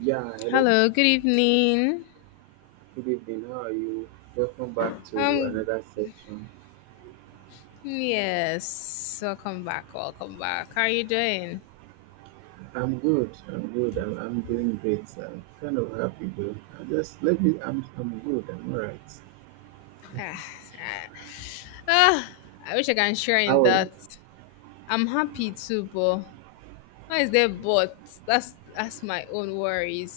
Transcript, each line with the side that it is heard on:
right: Yeah, hello.
left: Hello, good evening.
right: Good evening. How are you? Welcome back to
left: Um,
right: another section.
left: yes, welcome back, welcome back. How are you doing?
right: I'm good. I'm good. I'm doing great. I'm kind of happy though. I just let me. I'm good. I'm alright.
left: Ah, ah, ah, I wish I can share in
right: How are you?
left: that. I'm happy too, but why is there but? That's my own worries.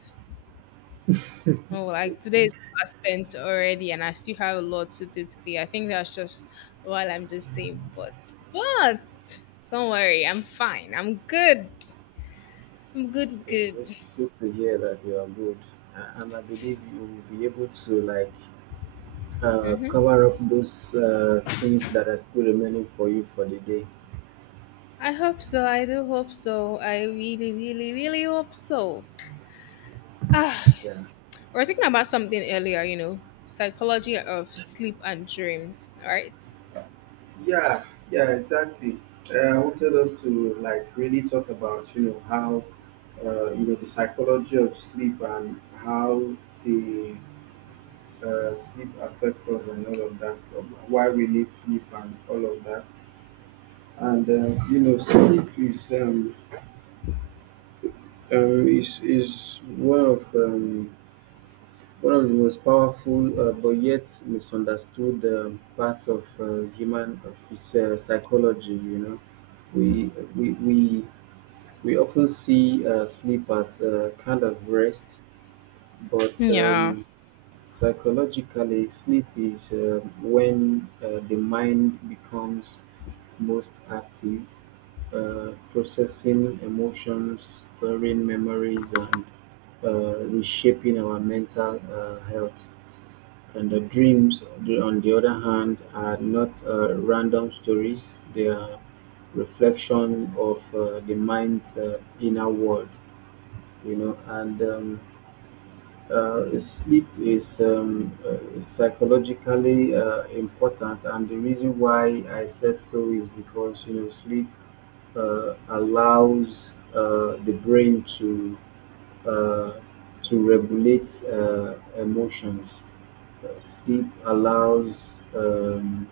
left: Oh, like today is past spent already, and I still have a lot to do today. I think that's just while I'm just saying but, don't worry, I'm fine. I'm good. I'm good,
right: It's good,
left: good.
right: good to hear that you are good, and I believe you will be able to like cover up those things that are still remaining for you for the day.
left: I hope so. I do hope so. I really, really, really hope so. Ah,
right: Yeah.
left: we are talking about something earlier, you know, psychology of sleep and dreams, right?
right: Yeah, yeah, exactly. I wanted us to like really talk about you know how you know the psychology of sleep and how the sleep affects us and all of that. Why we need sleep and all of that. And you know, sleep is um is is one of um, one of the most powerful but yet misunderstood parts of human psychology. You know we we often see sleep as a kind of rest, but
left: Yeah.
right: psychologically, sleep is when the mind becomes most active, processing emotions, storing memories, and reshaping our mental health. And the dreams, on the other hand, are not random stories, they are reflection of the mind's inner world, you know. And sleep is psychologically important, and the reason why I said so is because you know sleep allows the brain uh, to regulate emotions. Sleep allows um,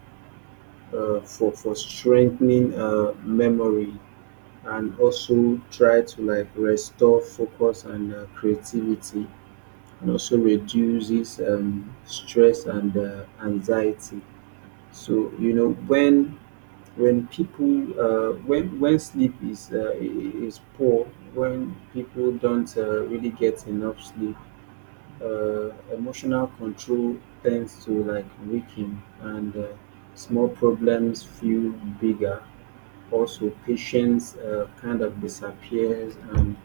right: uh, for strengthening memory, and also try to like restore focus and creativity, and also reduces stress and anxiety. So you know when people when sleep is is poor, when people don't really get enough sleep, emotional control tends to like weaken, and small problems feel bigger. Also, patience kind of disappears, and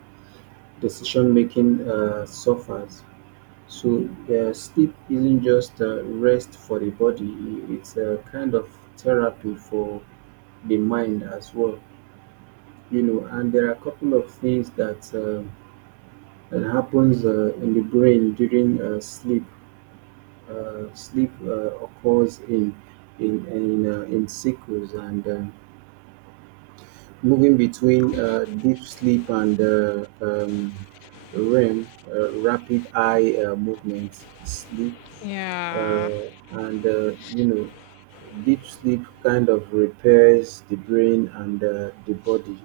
right: decision making suffers. So sleep isn't just rest for the body; it's a kind of therapy for the mind as well. You know, and there are a couple of things that that happens in the brain during sleep. Sleep occurs in in cycles and moving between deep sleep and REM, rapid eye movement sleep,
left: Yeah.
right: uh, and you know deep sleep kind of repairs the brain and the body,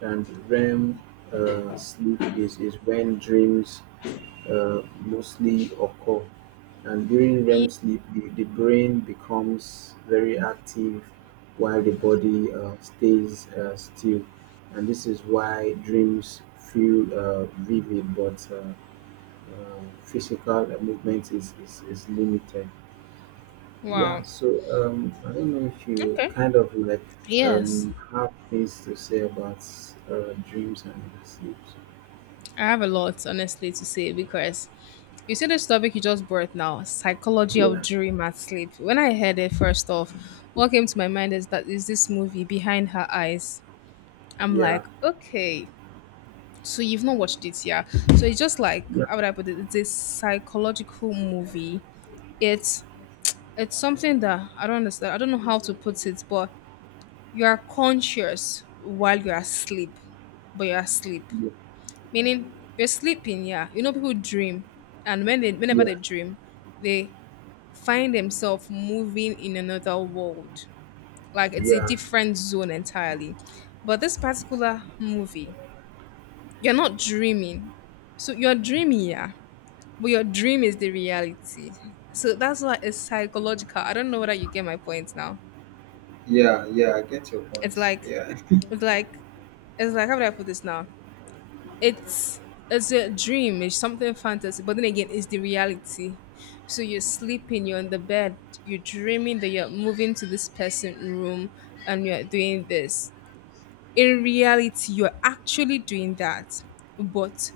right: and REM sleep is when dreams mostly occur, and during REM
left: Ye-
right: sleep the brain becomes very active while the body stays still, and this is why dreams feel vivid, but physical movement is limited. Yeah,
left: Wow.
right: so I don't know if you
left: Okay.
right: kind of like
left: Yes.
right: have things to say about dreams and sleeps.
left: I have a lot, honestly, to say because you see this topic you just brought now, psychology of
right: Yeah,
left: dream and sleep. When I heard it first off, what came to my mind is that is this movie Behind Her Eyes. I'm
right: yeah,
left: like, okay, so you've not watched it, yeah. So it's just like,
right: yeah,
left: how would I put it, it's a psychological movie. it's it's something that I don't understand. I don't know how to put it, but you are conscious while you're asleep, but you're asleep, meaning you're sleeping, yeah. You know, people dream, and when they whenever
right: yeah,
left: they dream, they find themselves moving in another world, like it's a
right: yeah,
left: different zone entirely. But this particular movie, you're not dreaming. So you're dreaming, yeah, but your dream is the reality. So that's why it's psychological. I don't know whether you get my point now.
right: yeah. I get your
left: It's
right: point.
left: like,
right: Yeah.
left: it's like, it's like, how would I put this now? It's it's a dream. It's something fantasy, but then again, it's the reality. So you're sleeping. You're on the bed. You're dreaming that you're moving to this person's room and you're doing this. In reality, you're actually doing that, but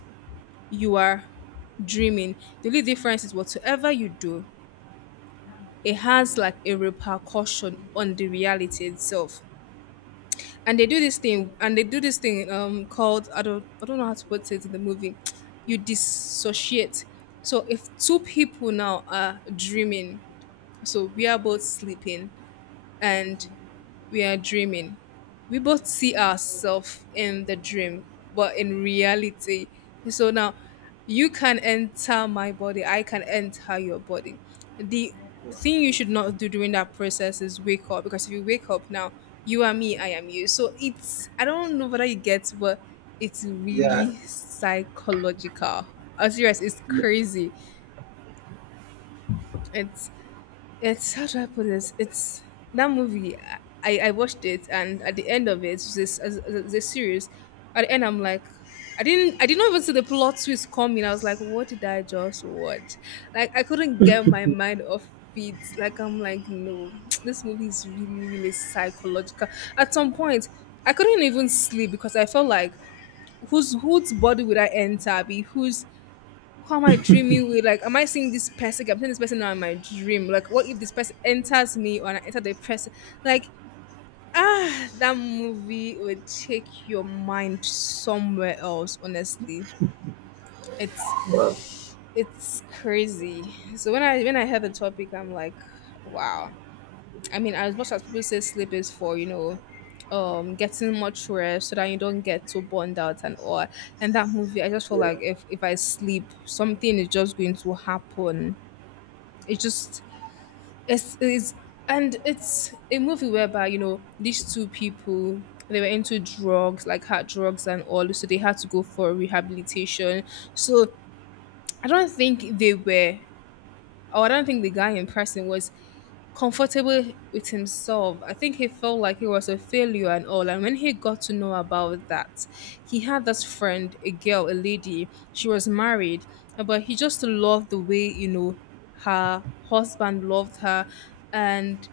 left: you are dreaming. The only difference is, whatsoever you do, it has like a repercussion on the reality itself. And they do this thing, and they do this thing called, I don't know how to put it, in the movie. You dissociate. So if two people now are dreaming, so we are both sleeping, and we are dreaming. We both see ourselves in the dream, but in reality. So now you can enter my body, I can enter your body. The
right: Wow.
left: thing you should not do during that process is wake up, because if you wake up now, you are me, I am you. So it's, I don't know whether you get, but it's
right: Yeah,
left: really psychological. I'm serious, it's
right: yeah.
left: crazy. It's it's how do I put this? It's that movie. I watched it, and at the end of it, it's this as a series. At the end, I'm like, I didn't even see the plot twist coming. I was like, what did I just watch? Like, I couldn't get my mind off it. Like, I'm like, no, this movie is really really psychological. At some point, I couldn't even sleep because I felt like, whose body would I enter? Be whose, how am I dreaming with? Like, am I seeing this person? I'm seeing this person now in my dream. Like, what if this person enters me or I enter the person? Like, ah, that movie would take your mind somewhere else. Honestly,
right: Well,
left: it's crazy. So when I heard the topic, I'm like, wow. I mean, as much as people say sleep is for, you know, getting much rest so that you don't get too burned out and all. And that movie, I just feel
right: yeah.
left: like if I sleep, something is just going to happen. It just it's and it's a movie whereby, you know, these two people, they were into drugs, like hard drugs and all, so they had to go for rehabilitation. So I don't think they were, or I don't think the guy in person was comfortable with himself. I think he felt like he was a failure and all. And when he got to know about that, he had this friend, a girl, a lady, she was married, but he just loved the way, you know, her husband loved her. And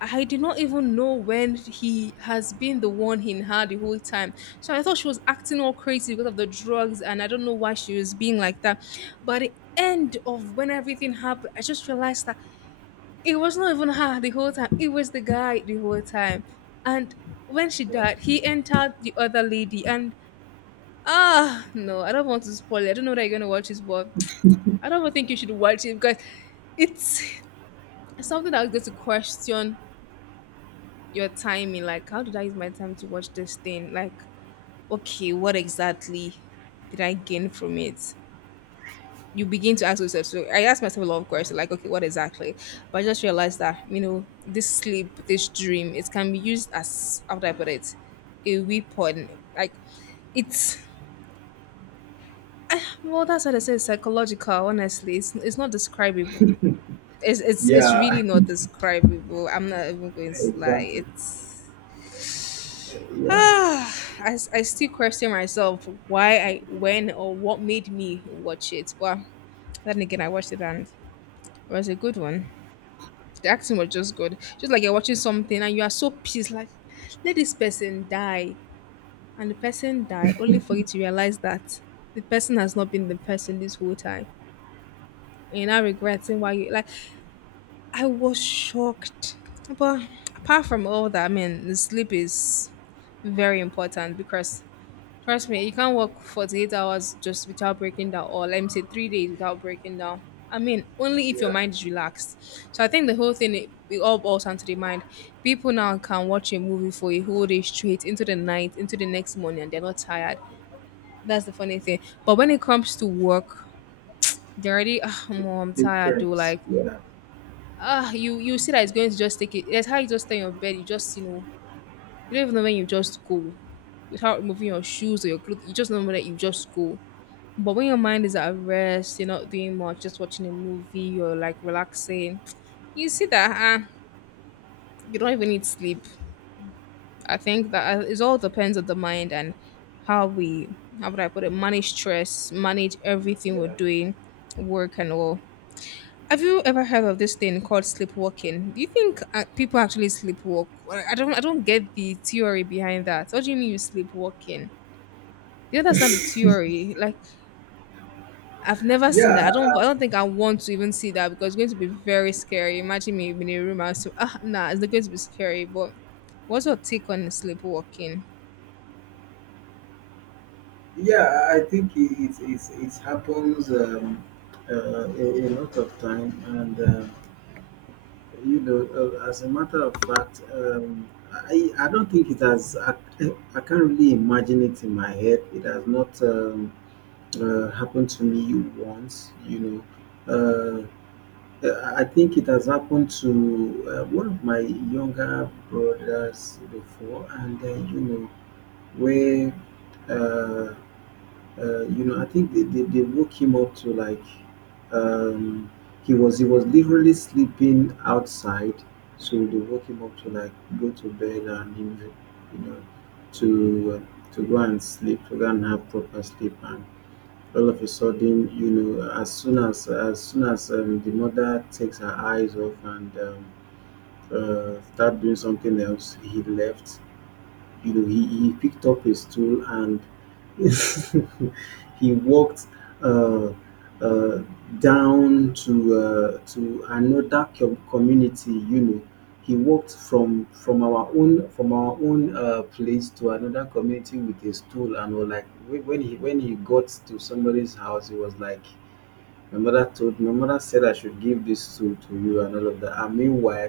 left: I did not even know when he has been the one in her the whole time. So I thought she was acting all crazy because of the drugs, and I don't know why she was being like that. But at the end of when everything happened, I just realized that it was not even her the whole time. It was the guy the whole time. And when she
right: Wow.
left: died, he entered the other lady. And ah, no, I don't want to spoil it. I don't know that you're gonna watch this, but I don't think you should watch it because it's something that I was going to question your timing. Like, how did I use my time to watch this thing? Like, okay, what exactly did I gain from it? You begin to ask yourself. So I asked myself a lot of questions, like, okay, what exactly? But I just realized that, you know, this sleep, this dream, it can be used as, how do I put it, a weapon. Like, it's ah, well, that's what I say, psychological. Honestly, it's not describable. It's, it's
right: Yeah.
left: really not describable. I'm not even going to lie,
right: Exactly.
left: it's
right: Eh, yeah.
left: ah, I still question myself why I, when, or what made me watch it. But then again, I watched it and it was a good one. The acting was just good. Just like you're watching something and you are so pissed, like, let this person die. And the person die, only for you to realize that the person has not been the person this whole time. And I regretting why you, like, I was shocked. But apart from all that, I mean the sleep is very important because, trust me, you can't work 48 hours just without breaking down, or let me say 3 days without breaking down. I mean, only
right: Yeah.
left: if your mind is relaxed. So I think the whole thing, it all boils down to the mind. People now can watch a movie for a whole day straight into the night, into the next morning, and they're not tired. That's the funny thing. But when it comes to work, they're already, ah, Mom, I'm tired, do,
right: Different.
left: like,
right: Yeah.
left: ah, you see that it's going to just take it. That's how you just stay in your bed. You just, you know, you don't even know when you just go without removing your shoes or your clothes. You just know that you just go. But when your mind is at rest, you're not doing much, just watching a movie, you're like relaxing, you see that you don't even need sleep. I think that it all depends on the mind and how we, how would I put it, manage stress, manage everything
right: Yeah.
left: we're
right: Yeah.
left: doing, work and all. Have you ever heard of this thing called sleepwalking? Do you think people actually sleepwalk? Well, I don't get the theory behind that. What do you mean you sleepwalking? You understand the theory? Like, I've never seen
right: Yeah,
left: that. I don't. I don't think I want to even see that because it's going to be very scary. Imagine me in a room and so, ah, nah, it's not going to be scary. But what's your take on sleepwalking?
right: yeah, I think it happens a lot of time, and you know, as a matter of fact, I don't think it has. I can't really imagine it in my head. It has not happened to me once. You know, I think it has happened to one of my younger brothers before, and then you know where. Uh, you know, I think they woke him up to like um, he was literally sleeping outside, so they woke him up to like go to bed, and you know, you know, to go and sleep, to go and have proper sleep, and all of a sudden, you know, as soon as the mother takes her eyes off and start doing something else, he left, you know. He he picked up a stool and he walked uh, uh, down to another community. You know, he walked from our own place to another community with a stool, and was like when he got to somebody's house, he was like, "My mother told, my mother said I should give this stool to you and all of that." And meanwhile,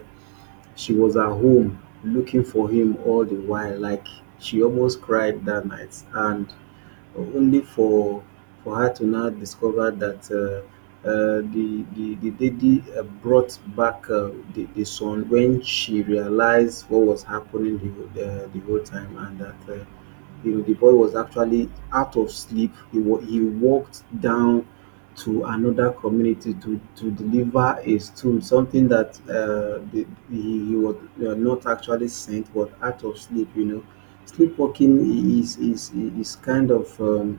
right: she was at home looking for him all the while. Like, she almost cried that night, and only for her to now discover that the lady brought back the son when she realized what was happening the the whole time, and that you know the boy was actually out of sleep. He he walked down to another community to deliver a stool, something that he was not actually sent, but out of sleep. You know, sleepwalking is kind of um,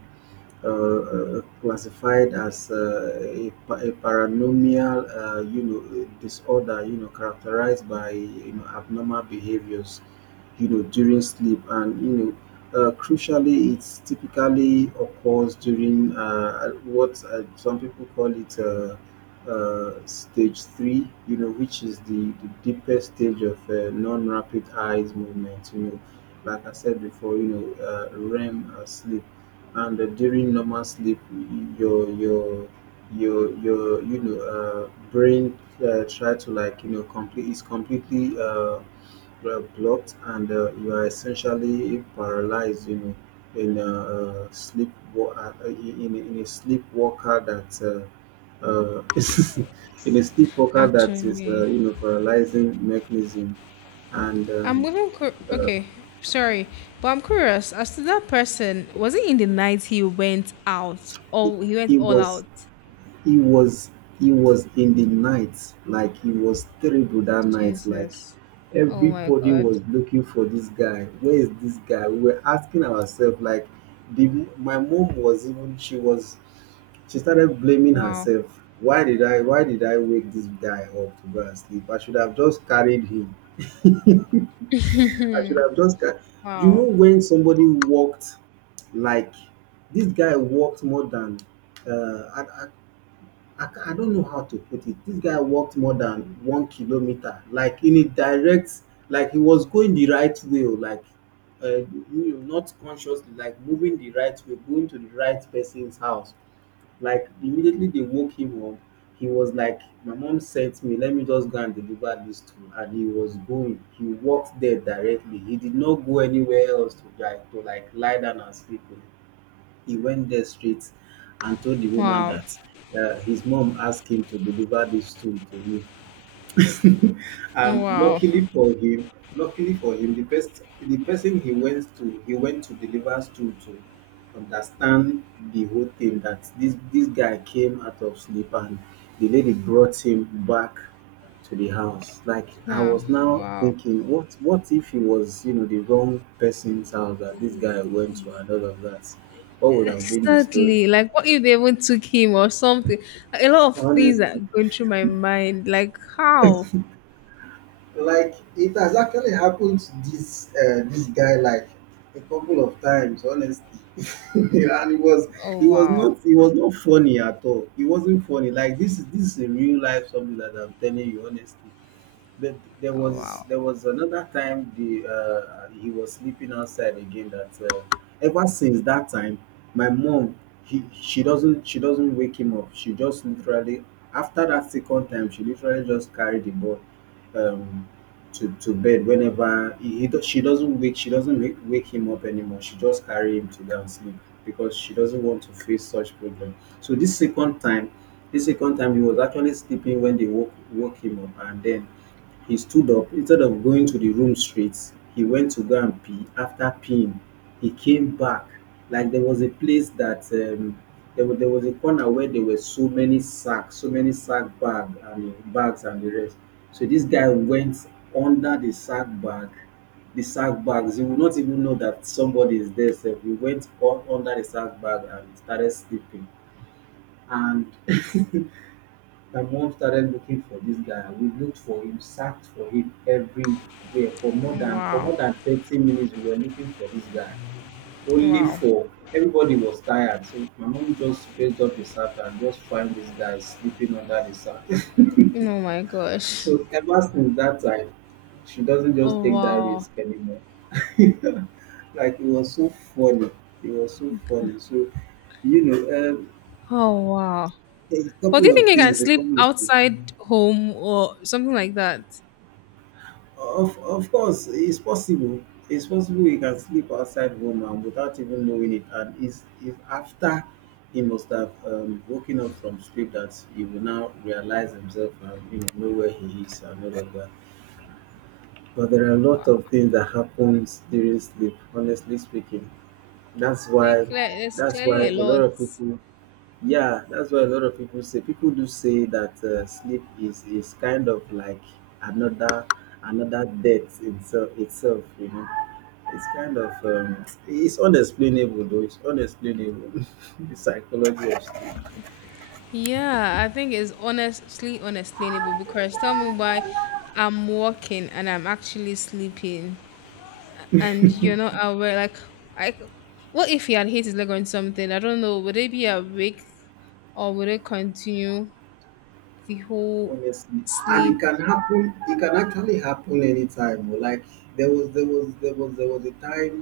right: uh, uh, classified as a paranomial, you know, disorder, you know, characterized by you know abnormal behaviors, you know, during sleep, and you know, crucially, it's typically occurs during what some people call it. Stage three, you know, which is the deepest stage of non-rapid eyes movement. You know, like I said before, you know, REM sleep, and during normal sleep your you know brain try to like you know complete is completely blocked, and you are essentially paralyzed. You know, in a sleep wa- in a sleepwalker that uh, in a sleepwalker that is
left: Actually,
right: you know paralyzing mechanism, and uh,
left: okay. Sorry, but I'm curious as to that person. Was it in the night he went out,
right: it,
left: or he went
right: it
left: all
right: was,
left: out?
right: he was he was in the night. Like, he was terrible that night. Like,
left: Jesus! Oh my
right: everybody
left: God!
right: was looking for this guy. Where is this guy? We were asking ourselves, like the my mom was, even she was, she started blaming
left: Wow!
right: herself. Why did I, why did I wake this guy up to go and sleep? I should have just carried him. I should have just car- You know,
left: Wow!
right: when somebody walked, like, this guy walked more than uh, I, I I don't know how to put it. This guy walked more than 1 kilometer, like in a direct, like he was going the right way, or like, you know, not consciously, like moving the right way, going to the right person's house. Like immediately they woke him up, he was like, "My mom sent me. Let me just go and deliver this to her." And he was going. He walked there directly. He did not go anywhere else to like lie down and sleep. He went there straight and told the woman
left: Wow!
right: that his mom asked him to deliver this tool to you. And
left: Wow!
right: luckily for him, luckily for him, the person he went to, he went to deliver to understand the whole thing, that this guy came out of sleep, and the lady brought him back to the house. Like, I
left: Yeah!
right: was now
left: Wow!
right: thinking, what if he was you know the wrong person's house that this guy went to and all of that? What would have been the story,
left: Exactly. Like, what if they even took him or something? A lot of things
right: honest?
left: are going through my mind. Like, how?
right: Like, it has actually happened to this this guy like a couple of times, honestly. And it
left: Oh,
right: was
left: wow.
right: not, it was not funny at all. It wasn't funny. Like, this is a real life something that I'm telling you, honestly. But
left: Oh, wow.
right: there was another time the he was sleeping outside again. That ever since that time, my mom, he she doesn't, she doesn't wake him up. She just literally, after that second time, she literally just carried the boy um, to bed whenever she doesn't wake she doesn't wake him up anymore. She just carry him to go and sleep, because she doesn't want to face such problem. So this second time he was actually sleeping when they woke him up, and then he stood up. Instead of going to the room straight, he went to go and pee. After peeing, he came back. Like, there was a place that there was a corner where there were so many sacks, so many sack bag and bags and the rest. So this guy went under the sack bag, the sack bags. He would not even know that somebody is there. So he went under the sack bag and started sleeping. And my mom started looking for this guy. We looked for him, searched for him everywhere for
left: Wow.
right: more than 30 minutes. We were looking for this guy, only
left: Wow.
right: for everybody was tired. So my mom just raised up the sack and just find this guy sleeping under the sack.
left: Oh, my gosh.
right: So ever since that time, she doesn't just
left: Oh,
right: take that
left: wow.
right: risk anymore. Like it was so funny. It was so funny. So you know, um,
left: Oh, wow.
right: a
left: But do
right: couple
left: you think
right: of
left: you can
right: things. A
left: sleep
right: couple of things.
left: outside home or something like that?
right: Of course, it's possible. It's possible he can sleep outside home and without even knowing it, and it's after he must have woken up from sleep that he will now realize himself and know where he is and all of that. But there are a
left: Wow.
right: lot of things that happens during sleep. Honestly speaking, that's why
left: Like, it's
right: that's why
left: clearly a
right: a lot
left: lot.
right: of people, yeah, that's what a lot of people say. People do say that sleep is kind of like another another death itself. Itself, you know, it's kind of, it's unexplainable though. It's unexplainable. the psychology of
left: Yeah, I think it's honestly unexplainable because tell me why I'm walking and I'm actually sleeping, and you know, not aware. Like, I, what if he had hit his leg on something? I don't know. Would they be awake, or would it continue the whole
right: honestly, and it
left: sleep?
right: can happen It can actually happen anytime, oh, like there was a time.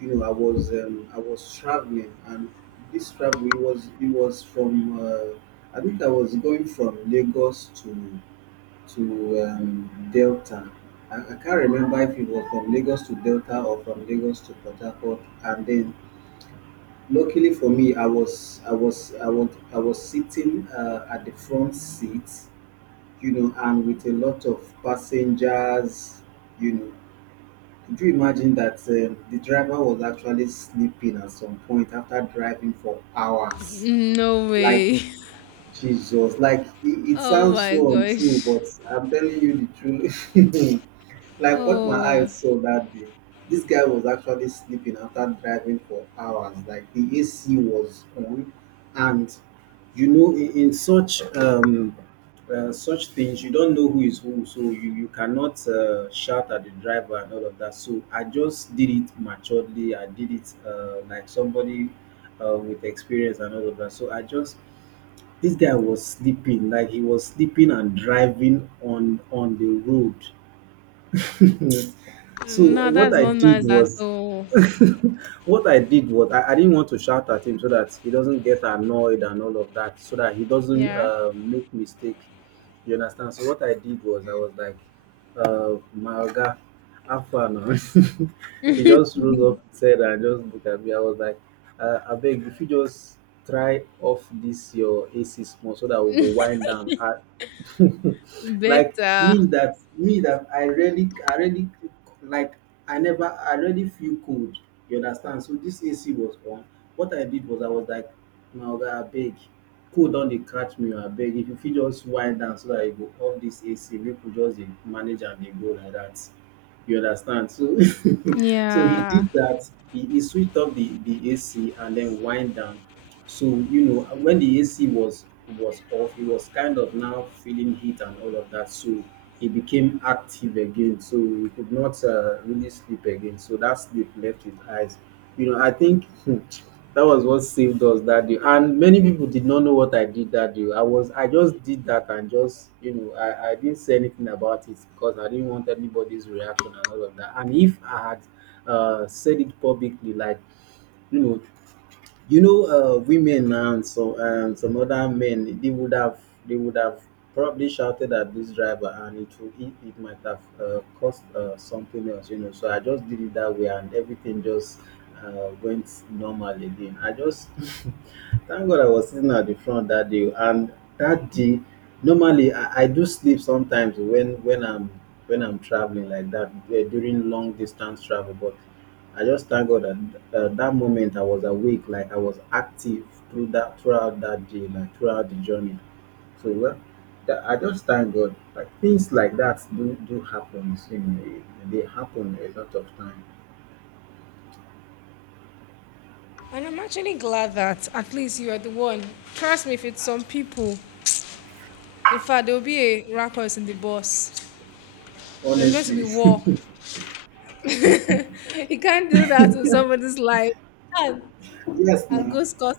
right: You know, I was traveling, and this travel, it was from I think I was going from Lagos to to Delta. I can't remember if it was from Lagos to Delta or from Lagos to Port Harcourt, and then luckily for me I was sitting at the front seat, and with a lot of passengers, you know. Could you imagine that the driver was actually sleeping at some point after driving for hours?
left: No
right: Like,
left: way.
right: Jesus, like it
left: Oh
right: sounds
left: my
right: so untrue,
left: gosh.
right: but I'm telling you the truth. Like what my
left: Oh,
right: eyes saw that day, this guy was actually sleeping after driving for hours. Like the AC was on, and in such things, you don't know who is who, so you cannot shout at the driver and all of that. So I just did it maturely. I did it like somebody with experience and all of that. So I just this guy was sleeping, like he was sleeping and driving on the road. So
left: no,
right: what
left: that's
right: I
left: not
right: did
left: nice at
right: was,
left: all.
right: What I did was, I didn't want to shout at him so that he doesn't get annoyed and all of that, so that he doesn't
left: Yeah,
right: make mistake. You understand? So what I did was, I was like, "My oga, have fun. Oh." He just rose up, said, and just looked at me. I was like, "I beg, if you just try off this your AC small so that we'll go wind down. Like me
left: better.
right: that me that I really like I never I really feel cold. You understand? So this AC was on. What I did was I was like, now I beg, cold don dey catch me, I beg, if you fit just wind down so that I go off this AC make we just dey manage am dey go like that. You understand? So he
left: Yeah.
right: did that. He switched off the AC and then wind down. So you know when the AC was off, he was kind of now feeling heat and all of that. So he became active again. So he could not really sleep again. So that sleep left his eyes. You know, I think that was what saved us that day. And many people did not know what I did that day. I just did that and just I didn't say anything about it because I didn't want anybody's reaction and all of that. And if I had said it publicly, like, you know women and so and some other men, they would have probably shouted at this driver, and it might have caused something else, you know. So I just did it that way, and everything just went normal again. I just thank God I was sitting at the front that day. And that day, normally, I do sleep sometimes when I'm traveling like that, during long distance travel. But I just thank God that that moment I was awake. Like, I was active throughout that day, like throughout the journey. So well, that, I just thank God. Like, things like that do happen. You know, they happen a lot of time.
left: And I'm actually glad that at least you are the one. Trust me, if it's some people, in fact, there will be a ruckus in the bus. There's going to be
right: Honestly,
left: war. You can't do that to somebody's life. And,
right: yes,
left: and
right: now,
left: go scot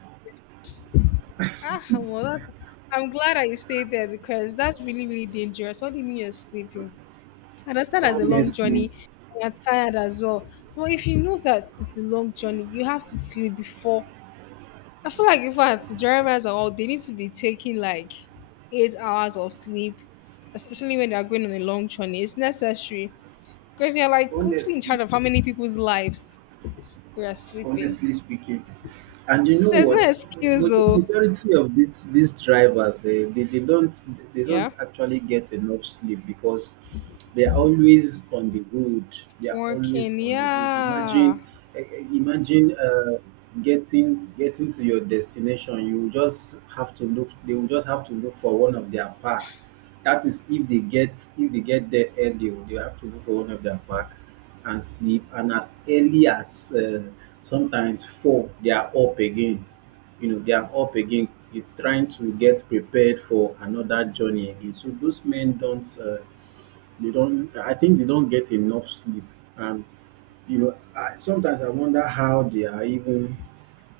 left: ah, well, that's. I'm glad that you stayed there because that's really, really dangerous. What do you mean you're sleeping? I understand that's a long
right: honestly,
left: journey. You're tired as well. But if you know that it's a long journey, you have to sleep before. I feel like if I had to drivers are all, they need to be taking like 8 hours of sleep, especially when they are going on a long journey. It's necessary because you're like literally in
right: honestly,
left: charge of how many people's lives you are sleeping.
right: honestly speaking. And you know
left: There's no
right: what?
left: excuse, though.
right: Majority of these drivers, they don't
left: Yeah.
right: actually get enough sleep because they are always on the road. They are always
left: Working,
right: on the road.
left: yeah.
right: Imagine, getting to your destination. You will just have to look. They will just have to look for one of their parks. That is if they get there early, they will have to look for one of their park and sleep. And as early as sometimes four, they are up again, they are up again, trying to get prepared for another journey again. So those men don't, they don't, I think they don't get enough sleep. And you know, I wonder how they are even,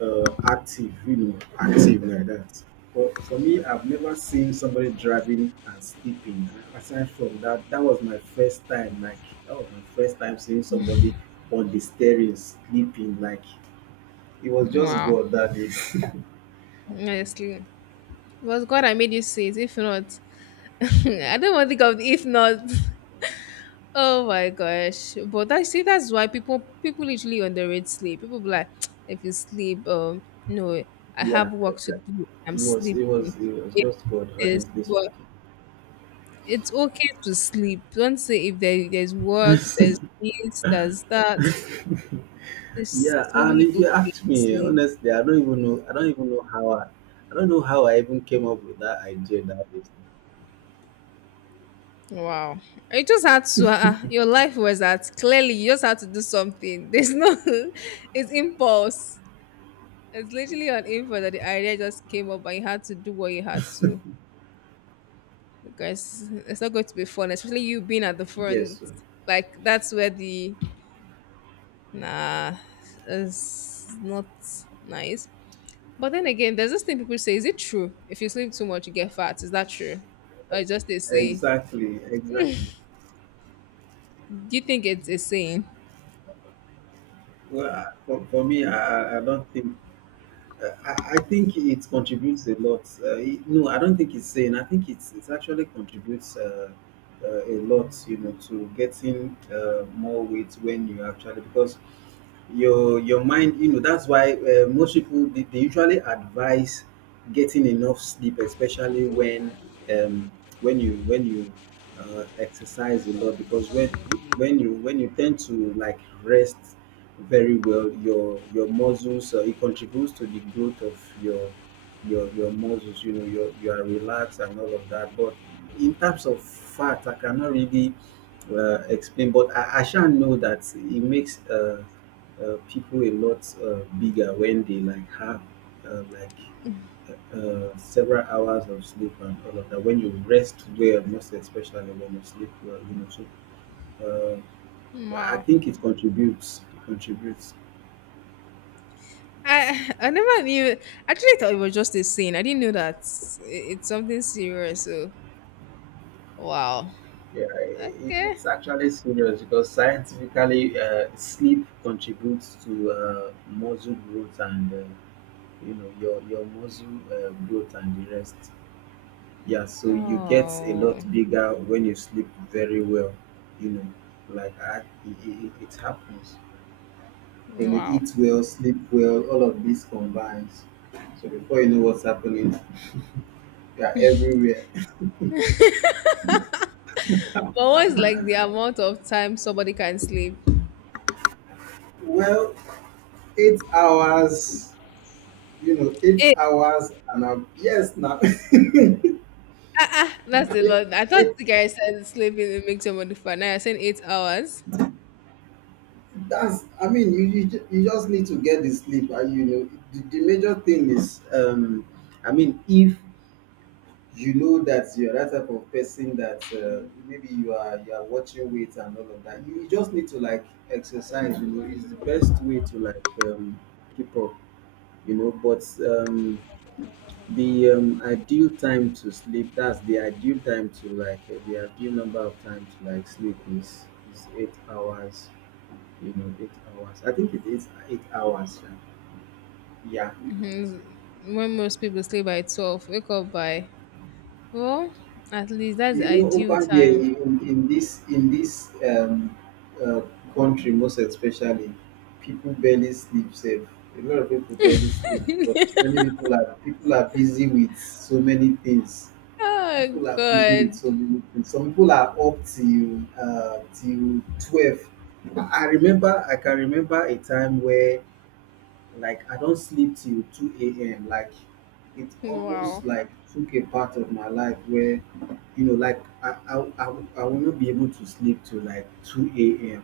right: active, active like that. But for me, I've never seen somebody driving and sleeping. Aside from that, that was my first time. Like, that was my first time seeing somebody on the steering sleeping. Like, it was just
left: Wow.
right: God that day.
left: Honestly. It was God I made you see it. If not, I don't want to think of the if not. Oh my gosh. But I see that's why people literally underrate sleep. People be like, if you sleep, no, I
right: Yeah,
left: have work to do. I'm
right: it was. It
left: sleeping.
right: was. It was
left: If
right: just God.
left: this,
right: Honestly
left: but it's okay to sleep. Don't say if there's work, there's
right: speaking.
left: this, there's that. It's
right: Yeah, and
left: really
right: if you
left: okay
right: ask
left: to
right: me,
left: sleep.
right: honestly, I don't even know. I don't even know how I. I don't know how I even came up with that idea that day.
left: Wow. You just had to, your life was that clearly you just had to do something. There's no, it's impulse. It's literally an impulse that the idea just came up and you had to do what you had to because it's not going to be fun, especially you being at the
right: Yes,
left: front.
right: sir.
left: Like, that's where the, nah, it's not nice. But then again, there's this thing people say, is it true? If you sleep too much, you get fat. Is that true? Or is just a saying?
right: Exactly, exactly.
left: Do you think it's a saying?
right: Well, for me, I don't think. I think it contributes a lot. No, I don't think it's saying. I think it actually contributes. A lot, you know, to getting more weight when you actually, because your mind, you know, that's why most people, they usually advise getting enough sleep, especially um, when you exercise a lot. Because when you tend to like rest very well, your muscles, it contributes to the growth of your muscles, you know, you are relaxed and all of that. But in terms of fat, I cannot really explain. But I shall know that it makes, people a lot bigger when they, like, have uh, like several hours of sleep and all of that. When you rest well, most especially when you sleep well, so I
left: Wow.
right: think it contributes.
left: I never knew. Actually, I thought it was just a scene. I didn't know that it's something serious. So wow.
right: Yeah, it,
left: Okay.
right: it's actually serious because scientifically, sleep contributes to muscle growth and, you know, your muscle, growth and the rest. Yeah, so you get a lot
left: Oh
right: bigger when you sleep very well. You know, like, it happens when you
left: wow.
right: eat well, sleep well. All of this combines. So before you know what's happening, you're everywhere.
left: But what's like the amount of time somebody can sleep?
right: Well, 8 hours. You know, eight
left: Eight.
right: hours and yes, now,
left: That's a lot. I thought
right: it,
left: the guy said sleeping it makes somebody fat. Now I said 8 hours.
right: that's, I mean, you just need to get the sleep. And, you know, the major thing is, I mean, if you know that you're that type of person that, maybe you are, watching weight and all of that, you just need to, like, exercise. You know, is the best way to, like, keep up, but the ideal time to sleep, that's the ideal time to, like, the ideal number of time to, like, sleep is 8 hours. You know, 8 hours. I think it is 8 hours. Yeah.
left: Mhm. When most people sleep by 12, wake up by well, at least that's the
right: You know,
left: ideal
right: over here
left: time.
right: in this, uh, country, most especially, people barely sleep safe. A lot of people barely sleep because many people are busy with so many things.
left: Oh
right: People are busy with
left: God!
right: so many things. Some people are up till 12. I can remember a time where, like, I don't sleep till two a.m. Like, it almost
left: Wow!
right: like took a part of my life where like, I will not be able to sleep till like 2 a.m.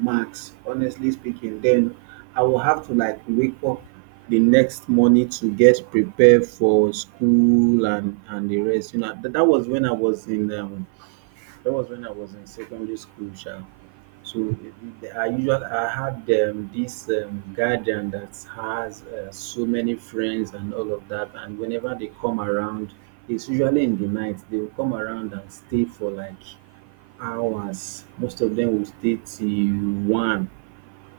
right: max, honestly speaking. Then I will have to, like, wake up the next morning to get prepared for school and the rest. You know, that was when I was in secondary school sha. So I had, this, guardian that has, so many friends and all of that. And whenever they come around, it's usually in the night they will come around and stay for like hours. Most of them will stay till one,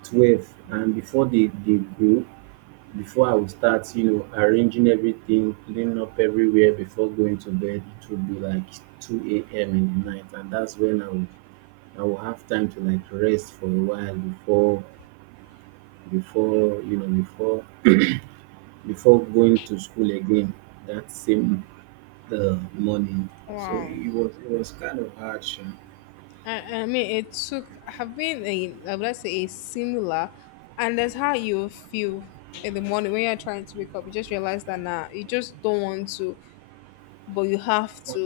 right: twelve, and before they go, before I will start, arranging everything, cleaning up everywhere before going to bed, it will be like 2 a.m in the night. And that's when I will have time to, like, rest for a while before before you know before before going to school again, that same, morning. So
left: Wow!
right: it was kind of hard, sha.
left: I mean, it took have been a I would like say a similar, and that's how you feel in the morning when you're trying to wake up. You just realize that now you just don't want to, but you have to.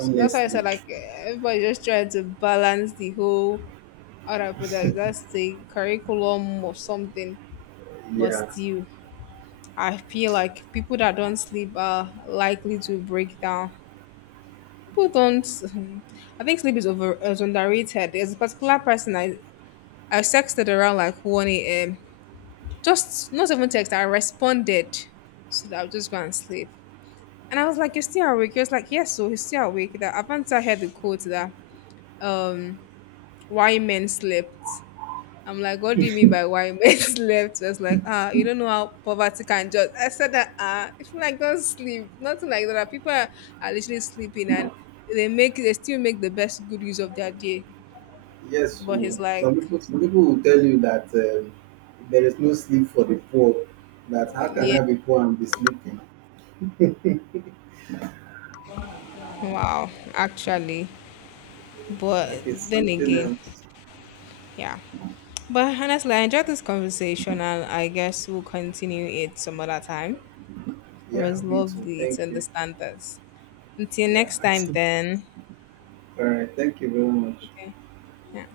left: So that's why I
right: Honestly.
left: said like everybody just trying to balance the whole how do I put that that's the curriculum or something. But
right: Yeah.
left: still, I feel like people that don't sleep are likely to break down. People don't. I think sleep is over is underrated. There's a particular person I texted around like 1 a.m. Just not even text, I responded so that I'll just go and sleep. And I was like, You're still awake? He was like, Yes, so he's still awake. That Avanta heard the quote that um why men slept. I'm like, What do you mean by why men slept? He was like, ah, you don't know how poverty can just I said that ah, if you like don't sleep, nothing like that. Are literally sleeping and they still make the best good use of their day.
right: Yes,
left: But
right: so
left: he's like,
right: some people will tell you that, there is no sleep for the poor. That how can
left: Yeah,
right: I be poor and be sleeping?
left: wow, actually.
right: Like,
left: But
right: it's
left: then
right: something
left: again,
right: else.
left: yeah. But honestly, I enjoyed this conversation and I guess we'll continue it some other time. It
right: Yeah,
left: was
right: me too.
left: lovely
right: Thank
left: to
right: you.
left: understand this. Until
right: Yeah.
left: next time, then.
right: All right. Thank you very much.
left: Okay. Yeah.